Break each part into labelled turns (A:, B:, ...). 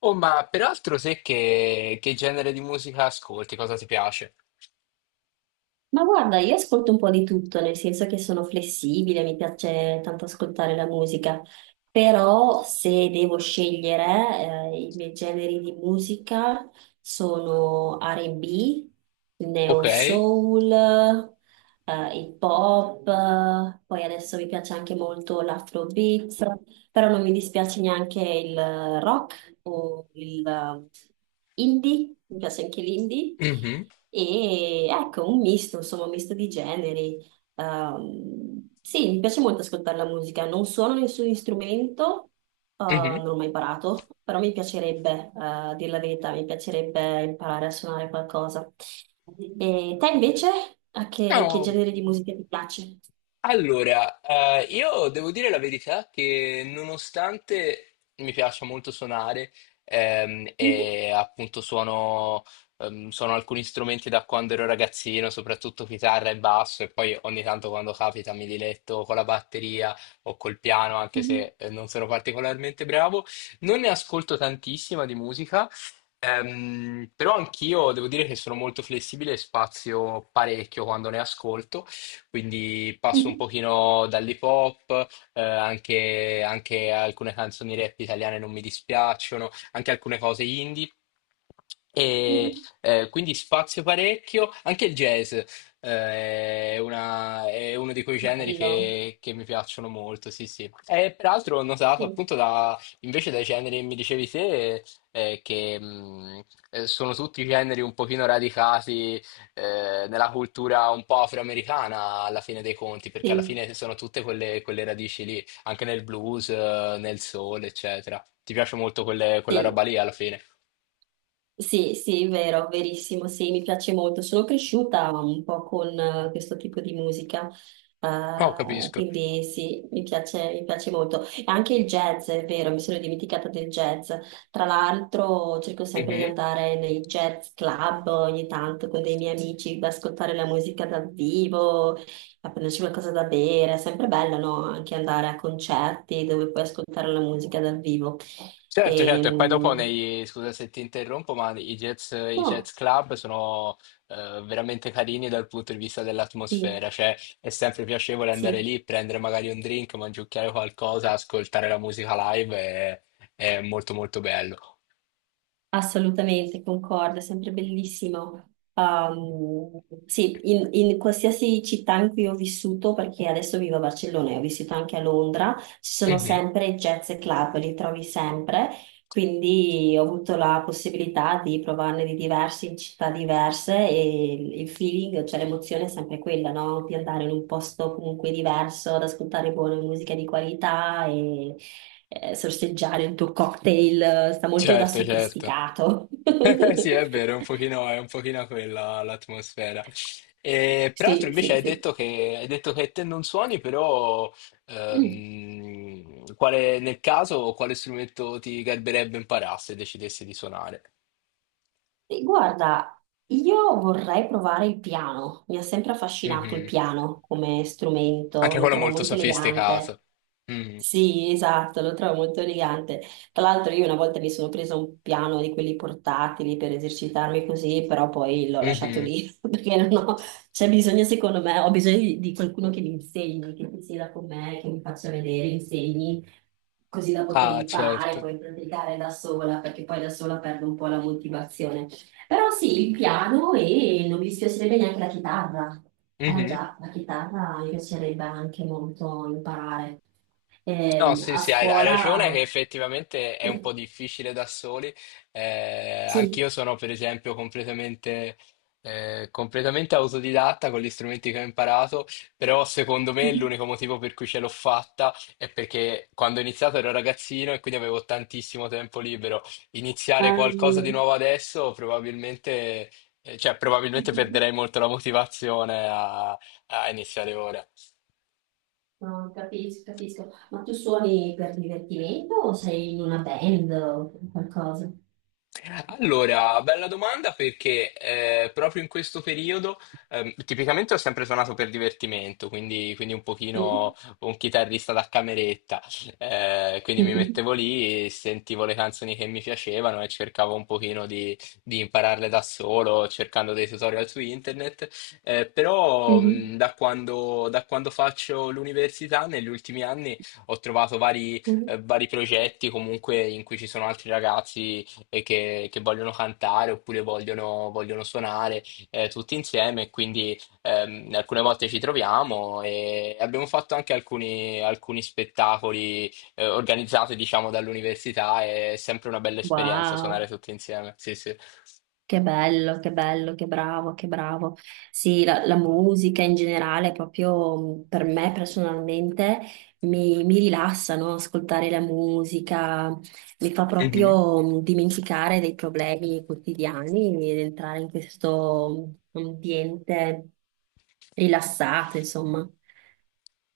A: Oh, ma peraltro sai che genere di musica ascolti? Cosa ti piace?
B: Ma guarda, io ascolto un po' di tutto, nel senso che sono flessibile, mi piace tanto ascoltare la musica, però se devo scegliere, i miei generi di musica sono R&B,
A: Ok.
B: neo soul, il pop, poi adesso mi piace anche molto l'afrobeat, però non mi dispiace neanche il rock o il indie, mi piace anche l'indie.
A: Mhm,
B: E ecco, un misto, insomma, un misto di generi. Sì, mi piace molto ascoltare la musica. Non suono nessun strumento,
A: mhm.
B: non l'ho mai imparato, però mi piacerebbe, a dir la verità, mi piacerebbe imparare a suonare qualcosa. E te invece, a che
A: No.
B: genere di musica ti piace?
A: Allora, io devo dire la verità che nonostante mi piaccia molto suonare
B: Mhm,
A: e appunto suono, suono alcuni strumenti da quando ero ragazzino, soprattutto chitarra e basso, e poi ogni tanto quando capita mi diletto con la batteria o col piano, anche
B: mhm,
A: se non sono particolarmente bravo, non ne ascolto tantissima di musica. Però anch'io devo dire che sono molto flessibile e spazio parecchio quando ne ascolto, quindi passo un
B: mhm,
A: pochino dall'hip hop, anche, anche alcune canzoni rap italiane non mi dispiacciono, anche alcune cose indie. E
B: mhm.
A: quindi spazio parecchio, anche il jazz è, è uno di quei generi
B: Bello.
A: che, che mi piacciono molto, sì, sì. E peraltro ho notato
B: Sì.
A: appunto invece dai generi che mi dicevi te, che sono tutti generi un pochino radicati nella cultura un po' afroamericana alla fine dei conti, perché alla
B: Sì,
A: fine sono tutte quelle radici lì, anche nel blues, nel soul, eccetera. Ti piace molto quella roba
B: sì,
A: lì alla fine?
B: sì, sì, vero, verissimo, sì, mi piace molto. Sono cresciuta un po' con questo tipo di musica,
A: Oh, capisco.
B: quindi sì, mi piace molto. E anche il jazz, è vero, mi sono dimenticata del jazz. Tra l'altro cerco sempre di
A: Mhm.
B: andare nei jazz club ogni tanto con dei miei amici, ad ascoltare la musica dal vivo, a prenderci qualcosa da bere. È sempre bello, no? Anche andare a concerti dove puoi ascoltare la musica dal vivo.
A: Certo, certo, e poi dopo
B: E,
A: scusa se ti interrompo, ma i jazz club sono veramente carini dal punto di vista
B: sì,
A: dell'atmosfera, cioè è sempre piacevole andare
B: sì,
A: lì, prendere magari un drink, mangiucchiare qualcosa, ascoltare la musica live, è molto molto bello.
B: assolutamente, concordo, è sempre bellissimo. Sì, in qualsiasi città in cui ho vissuto, perché adesso vivo a Barcellona e ho vissuto anche a Londra, ci sono sempre jazz e club, li trovi sempre, quindi ho avuto la possibilità di provarne di diversi in città diverse e il feeling, cioè l'emozione è sempre quella, no? Di andare in un posto comunque diverso, ad ascoltare buona musica di qualità e sorseggiare un tuo cocktail, sta molto da
A: Certo, certo.
B: sofisticato.
A: Sì, è vero, è un pochino quella l'atmosfera. E, peraltro
B: Sì,
A: invece
B: sì, sì.
A: hai detto che te non suoni, però
B: Mm.
A: nel caso quale strumento ti garberebbe imparare se decidessi di suonare?
B: E guarda, io vorrei provare il piano. Mi ha sempre affascinato il
A: Mhm.
B: piano come strumento,
A: Anche
B: lo
A: quello
B: trovo
A: molto
B: molto elegante.
A: sofisticato. Mm.
B: Sì, esatto, lo trovo molto elegante. Tra l'altro io una volta mi sono presa un piano di quelli portatili per esercitarmi così, però poi l'ho lasciato
A: Mhm.
B: lì perché non ho, c'è bisogno, secondo me, ho bisogno di, qualcuno che mi insegni, che mi sieda con me, che mi faccia vedere, insegni, così da poter
A: Ah,
B: imparare,
A: certo.
B: poi praticare da sola, perché poi da sola perdo un po' la motivazione, però sì, il piano, e non mi dispiacerebbe neanche la chitarra. Eh
A: Mhm.
B: già, la chitarra mi piacerebbe anche molto imparare.
A: No, sì,
B: A
A: sì, hai ragione
B: scuola...
A: che effettivamente è un po' difficile da soli.
B: Sì.
A: Anch'io sono, per esempio, completamente autodidatta con gli strumenti che ho imparato, però secondo me l'unico motivo per cui ce l'ho fatta è perché quando ho iniziato ero ragazzino e quindi avevo tantissimo tempo libero. Iniziare qualcosa di
B: Ehm,
A: nuovo adesso probabilmente, probabilmente perderei molto la motivazione a iniziare ora.
B: No, capisco, capisco. Ma tu suoni per divertimento o sei in una band o qualcosa?
A: Allora, bella domanda perché proprio in questo periodo tipicamente ho sempre suonato per divertimento, quindi un pochino
B: Mhm.
A: un chitarrista da cameretta. Quindi mi mettevo lì, sentivo le canzoni che mi piacevano e cercavo un pochino di impararle da solo, cercando dei tutorial su internet. Però
B: Mhm.
A: Da quando faccio l'università negli ultimi anni ho trovato
B: Mhm.
A: vari progetti comunque in cui ci sono altri ragazzi e che vogliono cantare oppure vogliono suonare tutti insieme. Quindi alcune volte ci troviamo e abbiamo fatto anche alcuni spettacoli organizzati, diciamo, dall'università. È sempre una bella esperienza suonare
B: Wow.
A: tutti insieme. Sì,
B: Che bello, che bello, che bravo, che bravo. Sì, la musica in generale, proprio per me personalmente, mi rilassa, no? Ascoltare la musica mi fa
A: sì.
B: proprio dimenticare dei problemi quotidiani ed entrare in questo ambiente rilassato, insomma.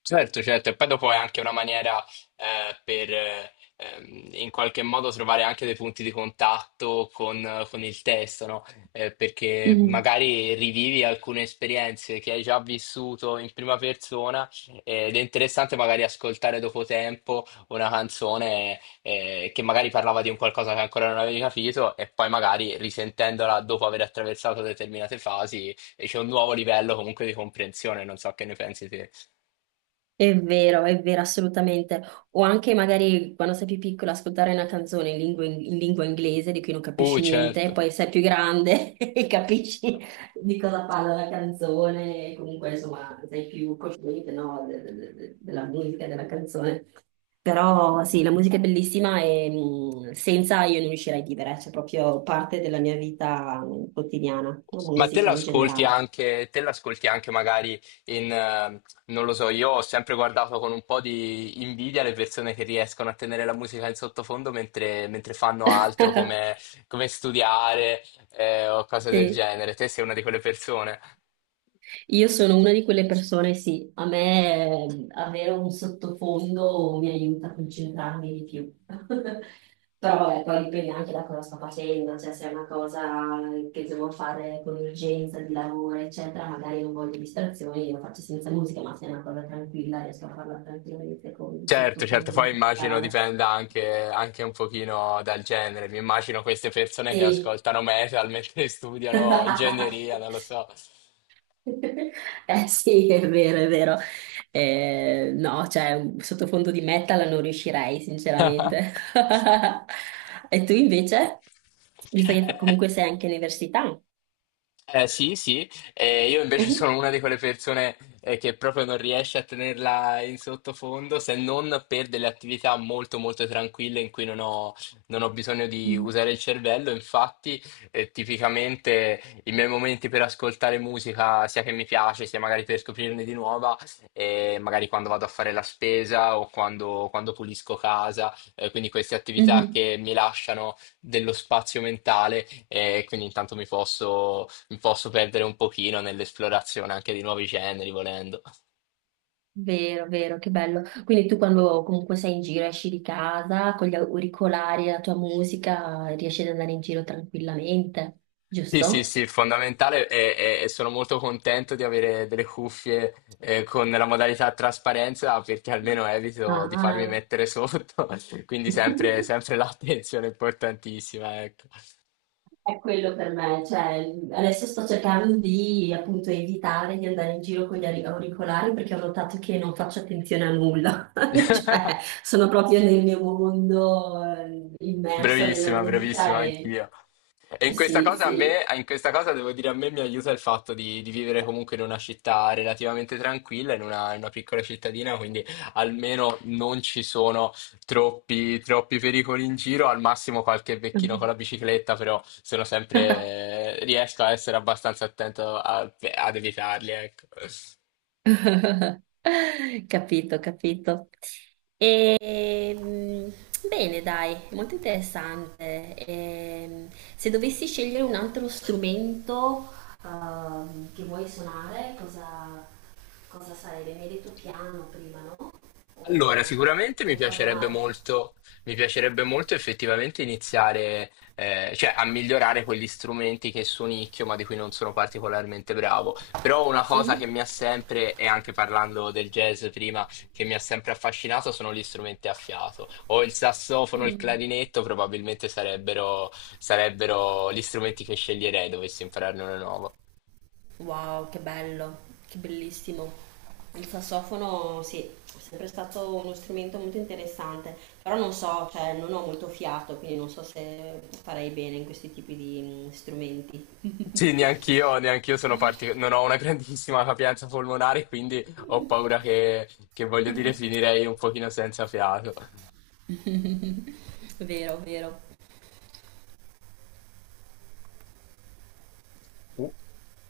A: Certo, certo, e poi dopo è anche una maniera per in qualche modo trovare anche dei punti di contatto con il testo, no? Perché
B: Mhm.
A: magari rivivi alcune esperienze che hai già vissuto in prima persona, ed è interessante magari ascoltare dopo tempo una canzone che magari parlava di un qualcosa che ancora non avevi capito e poi magari risentendola dopo aver attraversato determinate fasi c'è un nuovo livello comunque di comprensione, non so che ne pensi te.
B: È vero, assolutamente. O anche magari quando sei più piccola ascoltare una canzone in lingua inglese di cui non capisci niente, e
A: Certo.
B: poi sei più grande e capisci di cosa parla la canzone, e comunque insomma sei più cosciente, no, della musica, e della canzone. Però sì, la musica è bellissima e senza io non riuscirei a vivere, c'è proprio parte della mia vita quotidiana, la
A: Ma
B: musica in generale.
A: te l'ascolti anche magari in, non lo so, io ho sempre guardato con un po' di invidia le persone che riescono a tenere la musica in sottofondo mentre fanno altro, come, come studiare, o cose del
B: Sì.
A: genere. Te sei una di quelle persone?
B: Io sono una di quelle persone, sì, a me avere un sottofondo mi aiuta a concentrarmi di più. Però vabbè, poi dipende anche da cosa sto facendo, cioè se è una cosa che devo fare con urgenza di lavoro, eccetera, magari non voglio distrazioni, lo faccio senza musica, ma se è una cosa tranquilla riesco a farla tranquillamente con un
A: Certo, certo,
B: sottofondo
A: poi immagino
B: musicale.
A: dipenda anche, anche un pochino dal genere. Mi immagino queste persone che
B: Sì.
A: ascoltano metal mentre studiano ingegneria, non lo so.
B: Eh sì, è vero, è vero. No, cioè, un sottofondo di metal non riuscirei, sinceramente. E tu invece? Visto che
A: Eh,
B: comunque sei anche all'università.
A: sì, io invece
B: Mhm.
A: sono una di quelle persone che proprio non riesce a tenerla in sottofondo se non per delle attività molto molto tranquille in cui non ho bisogno di
B: Mm.
A: usare il cervello. Infatti, tipicamente i miei momenti per ascoltare musica, sia che mi piace, sia magari per scoprirne di nuova, magari quando vado a fare la spesa o quando pulisco casa. Quindi queste attività
B: Mhm.
A: che mi lasciano dello spazio mentale e quindi intanto mi posso perdere un pochino nell'esplorazione anche di nuovi generi, volendo.
B: Vero, vero, che bello. Quindi tu quando comunque sei in giro, esci di casa con gli auricolari, e la tua musica, riesci ad andare in giro tranquillamente,
A: Sì, sì,
B: giusto?
A: sì, fondamentale e sono molto contento di avere delle cuffie con la modalità trasparenza perché almeno evito di farmi
B: Ah.
A: mettere sotto, quindi sempre, sempre l'attenzione è importantissima, ecco.
B: È quello per me, cioè adesso sto cercando di appunto evitare di andare in giro con gli auricolari perché ho notato che non faccio attenzione a nulla, cioè sono proprio nel mio mondo, immersa nella
A: Bravissima,
B: musica,
A: bravissima
B: e
A: anch'io. E
B: sì, sì.
A: in questa cosa devo dire, a me mi aiuta il fatto di vivere comunque in una città relativamente tranquilla, in in una piccola cittadina, quindi almeno non ci sono troppi pericoli in giro, al massimo qualche vecchino con la bicicletta, però sono sempre, riesco a essere abbastanza attento ad evitarli, ecco.
B: Capito, capito. Ehm, Bene, dai, molto interessante. Se dovessi scegliere un altro strumento, che vuoi suonare, cosa sarebbe? Mi hai detto piano prima, no?
A: Allora,
B: O,
A: sicuramente
B: o ricordo male?
A: mi piacerebbe molto effettivamente iniziare, cioè a migliorare quegli strumenti che suonicchio ma di cui non sono particolarmente bravo. Però una cosa che mi ha sempre, e anche parlando del jazz prima, che mi ha sempre affascinato sono gli strumenti a fiato. O il sassofono, il
B: Mhm.
A: clarinetto probabilmente sarebbero, sarebbero gli strumenti che sceglierei dovessi impararne uno nuovo.
B: Wow, che bello, che bellissimo. Il sassofono sì, è sempre stato uno strumento molto interessante, però non so, cioè non ho molto fiato, quindi non so se farei bene in questi tipi di strumenti.
A: Sì, neanch'io, neanch'io sono non ho una grandissima capienza polmonare, quindi ho paura che voglio dire finirei un pochino senza fiato.
B: Vero, vero.